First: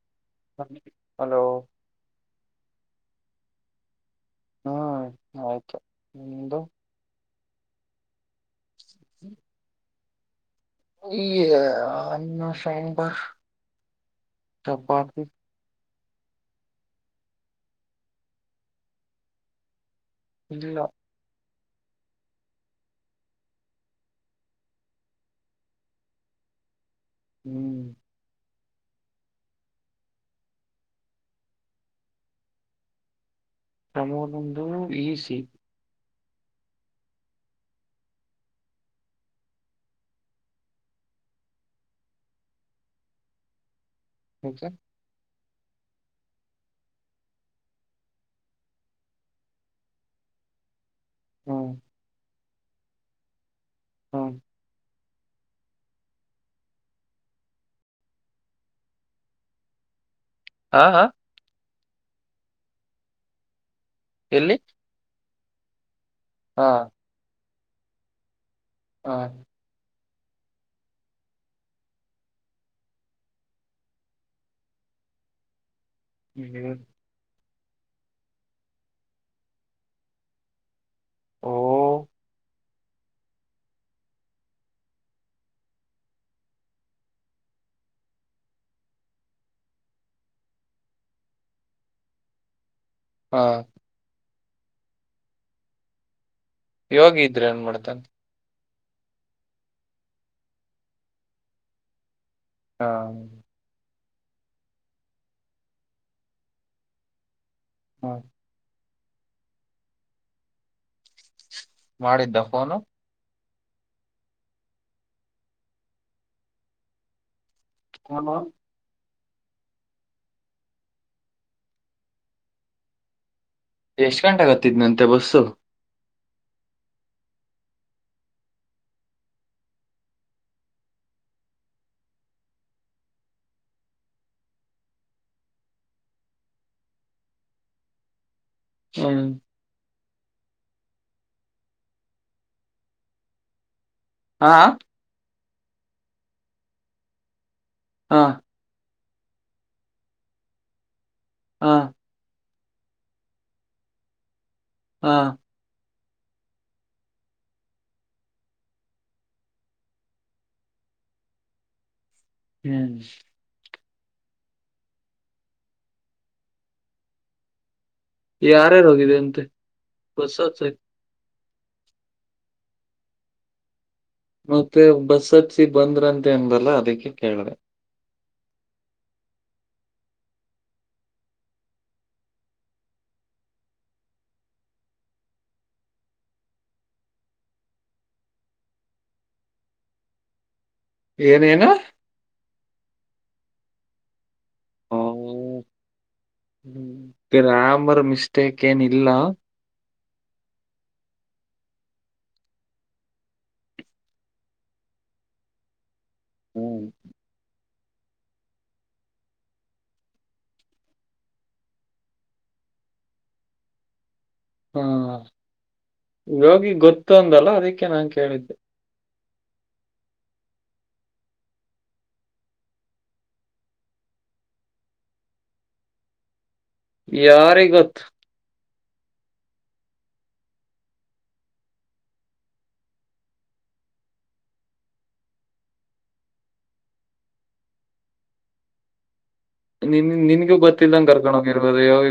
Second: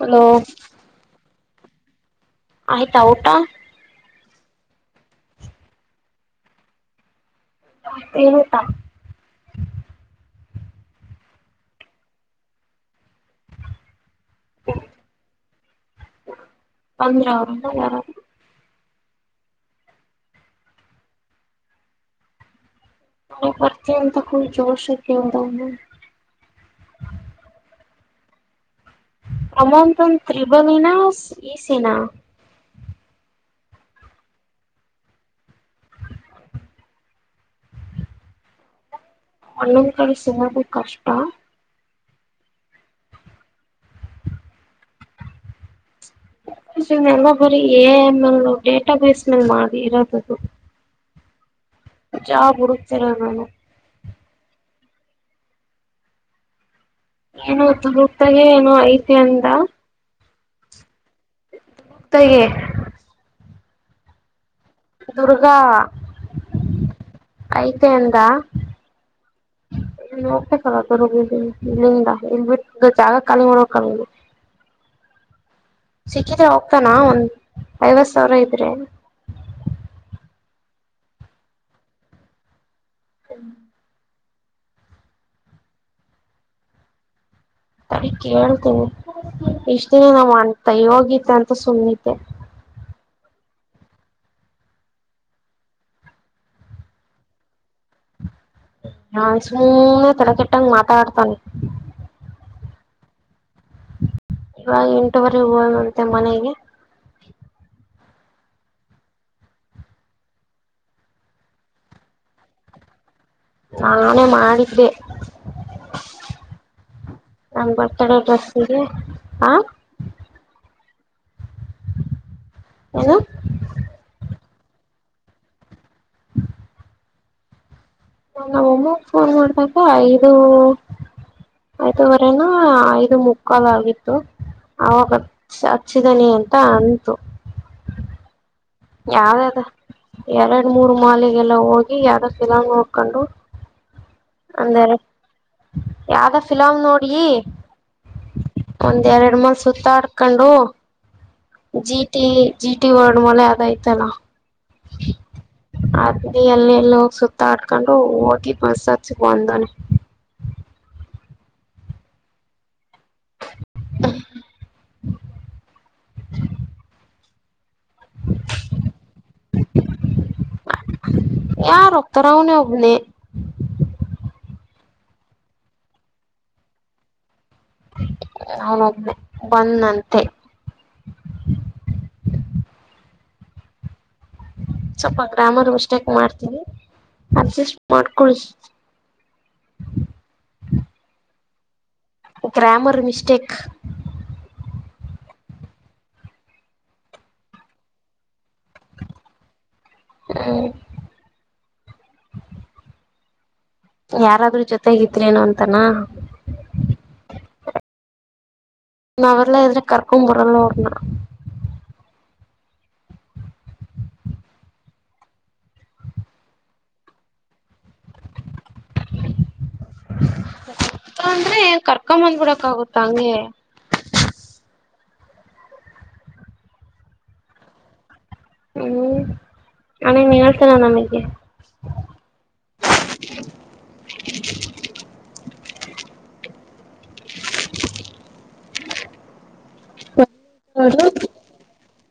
Hello hello ಆಯ್ತಾ ಊಟಾ ಹ್ಮ್ ಆಯ್ತು ನಿಂದು ಏನ್ ಊಟ ಈ ಅ ಶೈನ್ [unintelligible] ಚಪತಿ [unintelligible] ಯಾರ ಇಲ್ಲ ನಿನ್ ಬರ್ತೀಯ ಅಂತ ಫುಲ್ ಜೋಶಕ್ಕೆೇಳದ ಹ್ಮ್ ಅಮಂತನ್ ತ್ರಿಬಾನಿ ನಾ ಈಸಿನ ಪ್ರಮೋದೊಂದು ಈ ಸಿ ಅಣ್ಣಾ ದು [unintelligible] ಕಷ್ಟ ಯಾಕೆ ಎಲ್ಲ ಬರೀ ಎ ಎಂ ಡೇಟಾ ಬೇಸ್ ಮಲ್ಲಿ ಮಾಡಿ ಇರೋದದು ಹ್ಮ ಜಾಬ್ ಹುಡುಕ್ತಿರದವನು ಹ್ಮ ಏನು ತಾಗ ಏನೋ ಐತಿ ಅಂದ ಹಾ ಹಾ ತೆಗೆ ಎಲ್ಲಿ ದುರ್ಗಾ ಹಾ ಐ್ತ ಎಂದ ಹ ನೋಗ್ಬೇಕಲ್ಲ ಇಲ್ಲಿಂದ ಇಲ್ ಬಿಟ್ಟ ಜಾಗ ಕಖಾಲಿ ನೋ [unintelligible] ಸಿಕ್ಕಿದ್ರೆ ಹ್ಮ್. ಹೋಗ್ತಾನ ಒಂದ್ ಐವತ್ ಸಾವಿರ ಇದ್ರೆ ಓ ಹ್ಮ ಸರಿ ಕೇಳ್ತೀನಿ ಇಷ್ಟ ದಿನ ನಾ್ ಅೈ ಹೋಗಿತೆ ಅಂತ ಸುಮ್ಮತೆೆ [inaudible] ಹಾ ಯೋಗ ಇದ್ರೆ ಏನ್ ಮಾಡ್ತನ್ ನನ್ ಸುಮ್ಮನೆ ತಲೆ ಕೆಟ್ಟಂಗ ಮಾತಾ ಆಡ್ತಾನೆ ಹಾ ಎಂಟೂುವರೆ ಹದಂತೆ ಮನೆಗೆ ಹಾ ಮಾಡಿದ್ದ ಫೋನು ನೇ ಮಾಡಿದ್ದೆ ನಾ ಬರ್ತಡೆ ಫೋನು ಡ್ರಸ್ಿಗೆ ಹಾ ಹ ಎಷ್ಟ್ ಗಂಟೆ ಆಗತ್ತಿದ್ ನಂತೆ ಬಸ್ಸು ಹ್ಮ ನನ್ ಒಮ್ಮಾಗ ಫೋನ್ ಮಾಡಿದಾಗ ಇದು ಆಯದವರೆನಾ ಐದು ಮುಕ್ಕಾಲು ಆಗಿತ್ತು ಅವಾಗಚ್ಚ ಹಚ್ಚಿದನಿ ಅಂತ ಅಂಟು ಹ್ಮ್ ಯಾವ್ದ ಅದ ಎರಡು ಮೂರು ಮಾಲೆಿಗೆಲ್ಲ ಹೋಗಿ ಯಾರೋ ಚಫಿಲಂಗ್ ನೋಡ್ಕೊಂಡು ಹಾ ಅಂದರೆ ಯಾವ್ದ ಫಿಲಾಮ್ ನೋಡಿ ಹಾ ಒಂದ ಎರಡು ಮಲ್ ಸುತ್ತಾಡ್ಕೊಂಡು ಹಾ G T G T world ಮಲೆ ಅದಯ್ತಲ್ಲ ಹಾ ಇ ಎಲ್ಲ ಎಲ್ಲ ಹೋಗಿ ಸುತ್ತ ಆಡ್ಕೊಂಡು ಹೋಗಿ ಮಸ್ಸತ್ಸಿ ಬಂದನೆ ಹ್ಮ್ [inaudible] ಯಾರ್ಯಾರ ಹೋಗಿದೆ ಅಂತೆ ಹೊತ್ಸಸಯತು ಯಾರ ಒತರ ಅವನ ಒೋಗನೆ ಮತ್ತೆ ಬಸ್ ಹಚ್ಚಿ ಬಂದ್ರಂತೆ ಅನ್ಲ್ಲ ಅದಕ್ಕೆ ಕೇಳಿದೆ ಹೋಗ ಬಂದಂತೆ [inaudible] ಸ್ವಲ್ಪ ಗ್ರಾಮರ್ ಮಿಸ್ಟೇಕ್ ಮಾಡ್ತೀನಿ ಅಡ್ಜಸ್ ಮಾಡ್ಮ್ಟ ಏನೇನು ಗ್ರಾಮರ್ ಮಿಿಸ್ಟೇಕ್ ಹ್ಮ ಗ್ರಾಮರ್ ಮಿಸ್ಟೇಕ್ ಏನ ಇಿಲ್ಲ ಹ್ಮ [unintelligible] ಯಾರಾದ್ರೂ ಜೊತೆಗಿದ್ರ ನ ಅಂತಾನ ಹ್ಮ್ ಹ [unintelligible] ನ ಅವಲ್ಲ ಎ್ರ ಕಕ ಮುರಲ್ಲ ರ್ಣ ಹ್ಮ ರೋಗಿ ಗೊತ್ತು ಅಂದಲ್ಲ ಅದಕ್ಕೆ ನಾನ್ ಕೇಳಿದ್ದೆ [unintelligible] ಅಂದ್ರೆ ಕರ್ಕೊಂದ್ ಬಿಡಕ್ ಆಗುತ್ತ ಹಂಗೆ ಯಾರಿಗೆ ಗೊತ್ತು ಹ್ಮ್ ಆಣ [unintelligible] ನಿಂತೆನ ನಂಬಿಕ [unintelligible] ನಿನ್ ನಿನ್ಗೂ ಗೊಿಲ್ಲಂಗಗೆ ಕರ್ಕೊಂಡ ಹೋಗಿರ್ಬೋದು ಯಾವಾಗ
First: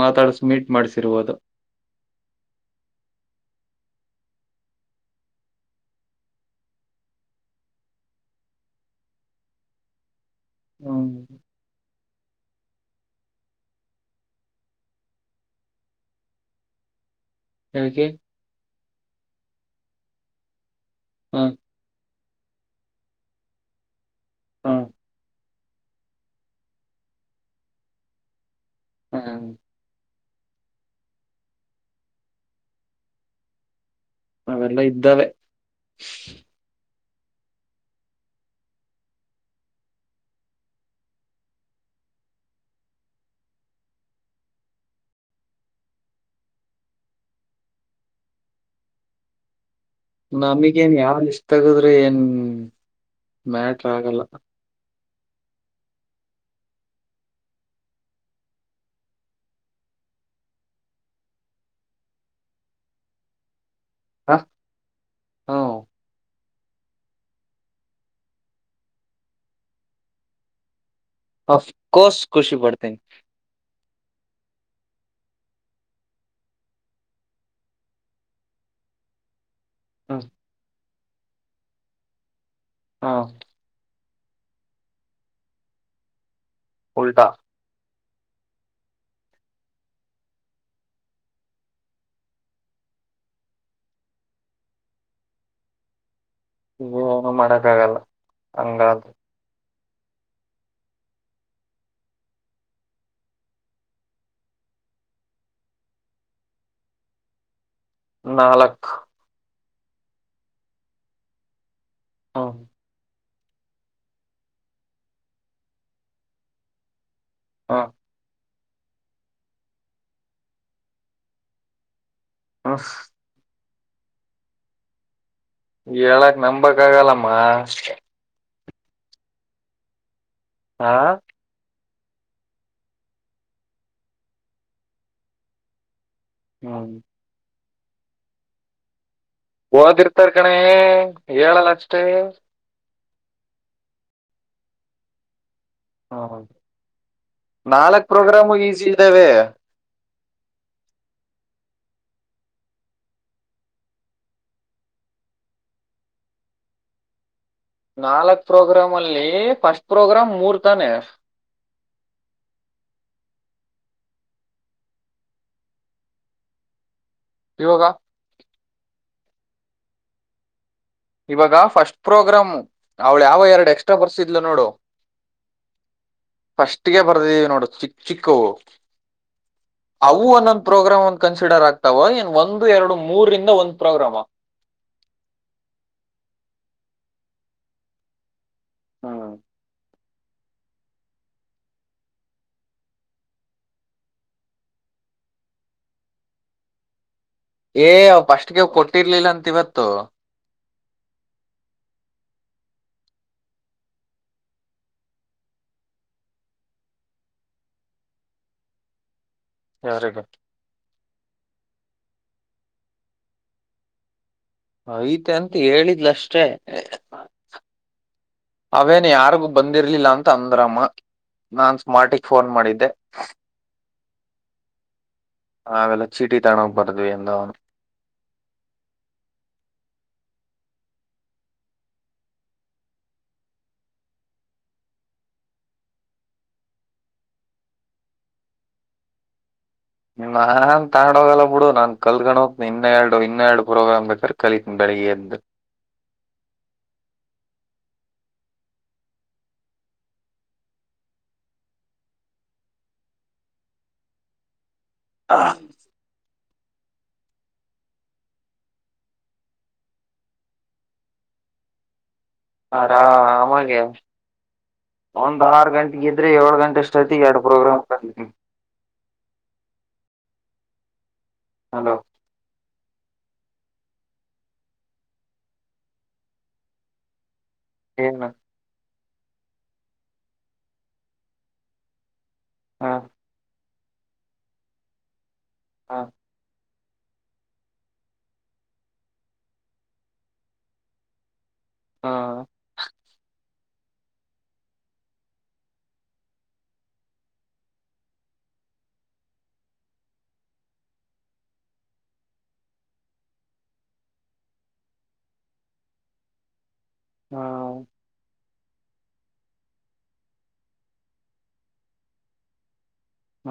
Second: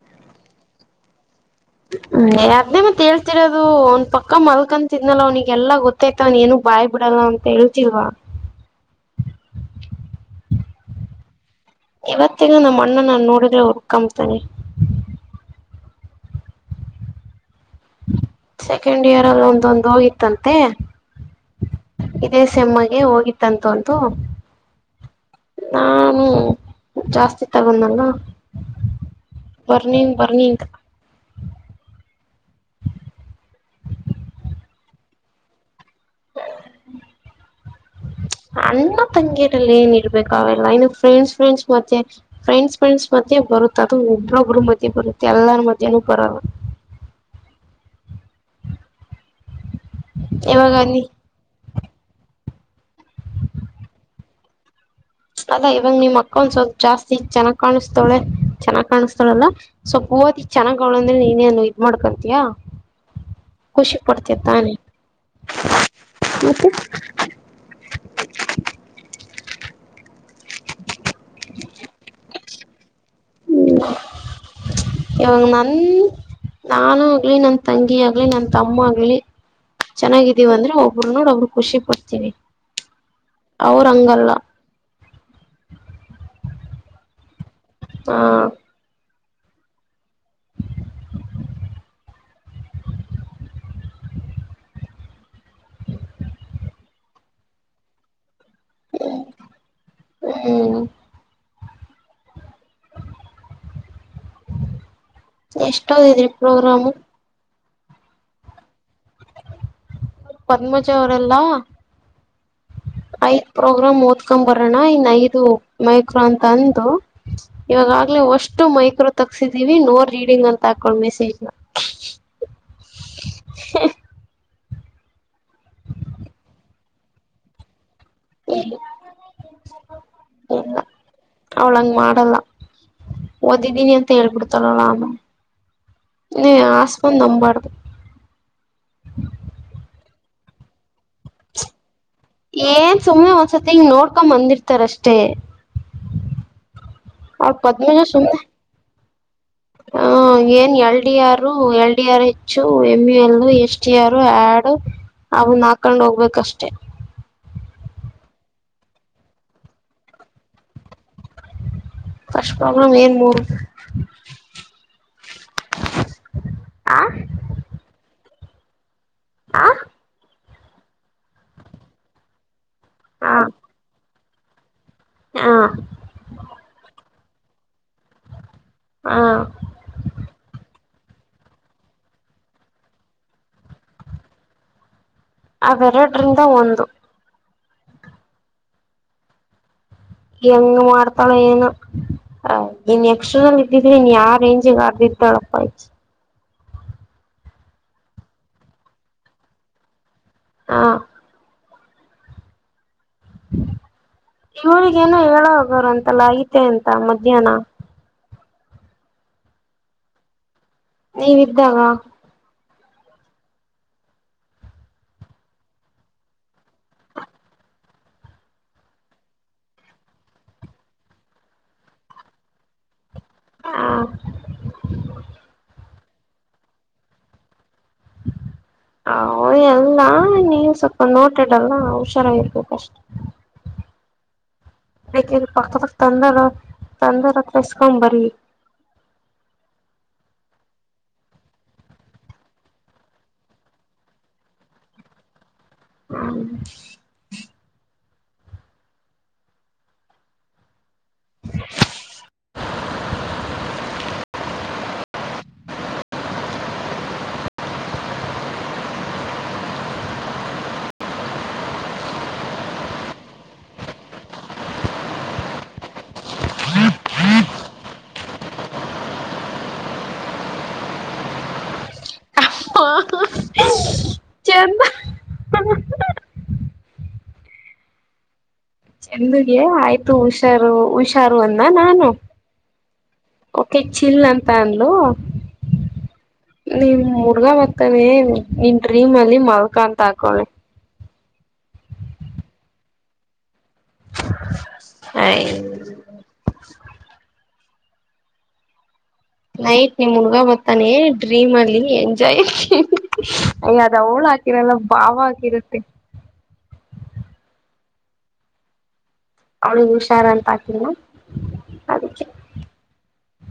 ಮಾತಾಡಸ ಮೀಟ್ ಮಾಡಸಿರ್ಬೋದು ಹ್ಮ ಅದ್ದೇ ಮತ್ತತ್ ಹೇಳ್ತಿರೋದು ಅವನ್ ಪಕ್ಕ ಮಲ್ಕಂತಿದ್ನಲ್ಲ ಅವನಿಗೆಲ್ಲಾ ಗೊತ್ತಾಯ್ತ ಅವ್ನ್ ಏನು ಭಯ ಬಿಡಲ್ಲ ಅಂತ ಎಳತಿವಾ ಹ್ಮ ಇವತ್ತಗ ನಮ್ಮ ಅಣ್ಣ ನಾನು ನೋಡಿದ್ರೆ ಹುರ್ಕಂಬತನನೆ ಯಾಕೆ ಸೆಕೆಂಡ್ ಇಯರ್ ಅಲ್ಲಿ ಒಂದೊಂದು ಹೋಗಿತ್ತಂತೆ ಹಾಂ ಇದೇ ಸಮ್ಮಗೆ ಹೋಗಿತ್ತಂತೆ ಹಾ ನಾನು ಜಾಸ್ತಿ ತಗೊಂಡಲ್ಲ ಹ್ಮ್ ಬರ್ ನೀನ್ ಬರ್ ಹನೇಕ [unintelligible] ಮಲ್ಲ [unintelligible] ಇದ್ದಲ್ಲೇ ಹ [unintelligible] ಅನ್ನ ತಂಗಿಯರಲ್ಲಿ ಏನ್ ಇರ್ಬೇಕ ಅವೆಲ್ಲ ಇನ್ನು ಫ್ರೆಂಡ್ಸ್ ಫ್ರೆಂಡ್ಸ್ ಮತ್ತೆ ಫ್ರೆಂಡ್ಸ್ ಫ್ರೆಂಡ್ಸ್ ಮತ್ತೆ ಬರುತ್ತೆ ಅದು ಒಬ್ರೊಬ್ರು ಮದೆ ಬರುತ್ತೆ ಎಲ್ಲಾರ ಮದನೂ ಬರಲ್ಲ ಇವಾಗ ನಮಗೇನ್ ನೀ ಯಾರ್ ಇಷ್ಟ ತಗದ್ರೆ ಏನ್ ಮ್ಯಾಟ್ರ ಆಗಲ್ಲ ಅದಾ ಇವಾಗ ನಿಮ್ ಅಕ್ಕ ಒಂದ ಸ್ವಲ್ಪ ಜಾಸ್ತಿ ಚೆನ್ನಾಗ್ ಕಾಣಿಸ್ತಾಳೆ ಚೆನ್ನಾಗ್ ಕಾಣಿಸ್ತಾಳಲ್ಲ ಸ್ವಲ್ಪ ಓತಿ ಚೆನ್ನಾಗ್ ಅವ್ಳ ಅಂದ್ರೆ ನೀನೇನು ಇದ್ ಮಾಡ್ಕೊತಯಾ ಖುಷಿ ಪಡ್ತ ಹ ತಾನೆ ಮತ್ತೆ ಅಫ್ಕೋರ್ಸ್ ಖುಷಿ ಪಡ್ತನೆ ಇವಂಗ ನನ್ ನಾನು ಆಗ್ಲಿ ನನ್ ತಂಗಿ ಆಗ್ಲಿ ನನ್ ತಮ್ಮ ಆಗ್ಲಿ ಹ್ಮ್ ಚೆನ್ನಾಗಿದೀವ ಅಂದ್ರೆ ಒಬರು ನೋಡ್ ಒ್ರ ಖುಷಿ ಪಡ್ತೀವಿ ಹ ಅವ್ರ ಹಂಗಲ್ಲ ಹ [unintelligible] ಉಲ್ಟಾ ಹಾ ಈ ಏನ ಮಾಡಕ್ಕ ಆಗಲ್ಲ ಹಂಗಾದ ಹ್ಮ್ ಎಷ್ಟದಿದ್ರಿ ಪ್ರೋಗ್ರಾಮು ನಾಲ್ಕು ಪನ್ಮಜ ಅವರಲ್ಲಾ ಹಾ ಐದ್ ಪ್ರೋಗ್ರಾಮ್ ಓದ್ಕೊ್ ಬರೋಣ್ಣ ಇನ್ ಐದು ಮೈಕ್ರೋ ಅಂತ ಅಂದು ಹ್ಮ್ ನಿಮಗಾಗಲೇ ವರ್ಷ ಎಷ್ಟು ಮೈಕ್ರೋ ತಕ್ಸಿದೀವಿ ನೋ ರೀಡಿಂಗ್ ಅಂತ ಹಾಕಳ ಮೆಸೇಜ್ ನ ಹಹ ಹ ಳಕ್ಕೆ ನಂಬಕ ಆಗಾಲಮ್ಮ ಹಾ ಅವಳಂಗ ಮಾಡಲ್ಲ ಓದಿದೀನಿ ಅಂತ ಹೇಳ್ಬಿಡ್ತಾರಲ್ಲ ಅಮ್ಮ ನೀ ಹ್ಮ್ ಆಸಪಂದ ನಂಬಾಾರದು ಹಓದಿರ್ತಾರ್ ಕಣ ಹೇಳಲ್ಲ ಅಷ್ಟೇ ಏನ್ ಸುಮ್ನೆ ಒಂದ್ಸತಿ ಹಿಂಗ ನೋಡ್ಕೊ್ ಬಂದಿರ್ತಾರಷ್ಟೇ ಹಾ ಹೌದು ಅವ ಪದ್ಮಜ ಸುಮ್ನೆ ಇದ್ದಾವೆ ಹ ಏನ್ ಎಲ್ಡಿ ಯಾರು L D R H M L S T R ಆಡು ನವುನ್ ಹಾಕೊಂಡ ಹೋಗ್ಬೇಕಷ್ಟೇ ನಾಲ್ಕ್ ಪ್ರೋಗ್ರಾಮ್ ಅಲ್ಲಿ ಫಸ್ಟ್ ಪ್ರೋಗ್ರಾಮ್ ಮೂರ್ ತಾನೇ ಫಶ ಪ್ರಬ್ಲ್ ಏನ್ ಮೂರು ಆ ಇವೋಗ ಆ ಇವಾಗ ಫಸ್ಟ್ ಪ್ರೋಗ್ರಾಮ್ ಅವ್ಳ ಯಾವ ಎರಡು ಎಕ್ಸ್ಟ್ರಾ ಬರ್ಸಿದ್ಲು ನೋಡು ಹಾ ನೋಡ ಚಿಕ್ಕ ಚಿಕ್ಕ ಹ ಅವು ಒಂದೊಂದು ಪ್ರೋಗ್ರಾಮ್ ಒಂದು ಕನ್ಸಿಡರ್ ಆಗ್ತಾವ ಏನ್ ಒಂದು ಎರಡು ಮೂರರಿಂದ ಒಂದ್ ಪ್ರೋಗ್ರಾಮ ಅವೆರಡರಿಂದ ಒಂದು ಹ್ಮ ಹೆಂಗ ಮಾಡ್ತಳ ಏನು ಹ ಇನ್ ಎಕ್ಷಸ್ಲ್ಲಿ ಇದ್ದಿದ್ರಿ ನೀನ್ ಯಾವ ರೇಂಜಗ್ ಆರ್ರ್ಳಪ್ಪ ಆಯ್ತು ಏ ಅವ ಪಫಸ್ಟ್ಗೆ ಅವ ಕೊಟ್ಟಿರ್ಲಿಲ್ಲ ಅಂತ ಇವತ್ತು ಹಾ ಇವರಿಗೇನು ಹೇಳ ಹೋಗೋರು ಅಂತಲ್ಲ ಐತೆ ಎಂತ ಮಧ್ಯಾಹ್ನ ಯಾರ ಗ ನೀವ ಇದ್ದಾಗ ಆಯ್ತ ಅಂತ ಹೇಳಿದ್ಲ ಅಷ್ಟೇ [inaudible] ಅವೇನು ಯಾರಿಗು ಬಂದಿರ್ಲಿಲ್ಲ ಅಂತ ಅಂದ್ರಮ್ಮ ನಾನ್ ಸ್ಮಾರ್ಟಿಗೆ ಫೋನ್ ಮಾಡಿದ್ದೆ ಆ ನಾವೆಲ್ಲ ಚೀಟಿ ತಾಣೋಗ್ ಬರ್ದ್ವಿ ಎಂದ [inaudible] ಹ ಎಲ್ಲ ನೀವು ಸ್ವಲ್ಪ ನೋಟಾಡಲ್ಲ ಹುಷಾರ ಇರ್ಬೇಕಷ್ಟ ಹ ಅತ ಪಕ್ಕ ಪಕ್ಕ ತಂದರ ತಂದರ ಹತ್ರ ಎಸ್ಕೊ ಬರ [inaudible] ನಿಮ್ಮ ಹ ಅಂತ ಆಡೋಗಲ್ಲ ಬಿಡು ನಾನ್ ಕಲ್ಕೊಂಡ ಹೋ್ನಿ ಇನ್ನ ಎರಡು ಇನ್ನೆರಡು ಪ್ರೋಗ್ರಾಮ್ ಬೇಕಾದಾರೆ ಕಲಿತಿನನಿ ಬೆಳಗ್ಗೆ ಎಂತ ಹ್ಮ್ [inaudible] ಹಾ ಹ ರಾ ಆಮಗೆ ಒಂದ್ ಆರು ಗಂಟೆಗ ಇದ್ರೆ ಏಳು ಗಂಟೆಷ್ಟೈತಿ ಎರಡು ಪ್ರೋಗ್ರಾ ಕಂದವಿ [inaudible] ಹಲೋ ಹ ಚ ಏನು ಚಂದಗೆ ಆಯ್ತು ಹುಷಾರು ಹುಷಾರು ಅನ್ನ ನಾನು ಹಾ ತೆ ಚಿಲ್ ಅಂತ ಅಂದ್ಲು ಹಾ ನೀನ್ ಮುರ್ಗಾ ಮತಾನೆ ನಿನ್ ಡ್ರೀಮ್ ಅಲ್ಲಿ ಮಲ್ಕಾ ಅಂತ ಹಾಕಳಿ ಹಾ ಹ ನೈಟ್ ನಿಮ್ ಮುಣಗಾ ಬತ್ತಾನೆ ಡ್ರೀಮ್ ಅಲ್ಲಿ ಎಂಜಾಯ್ ಅಯದಳ ಹಾಕಿರಲ್ಲ ಭಾವ ಹಕಿರುತ್ತೆ ಹ ಅವಳಿಗೆ ಹುಷಾರಂತ ಅದಿಕ್ಕೆ ಹ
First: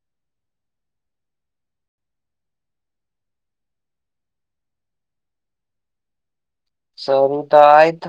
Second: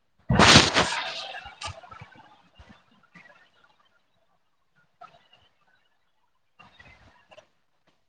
[inaudible] ಸರು ತ ಆಯತ್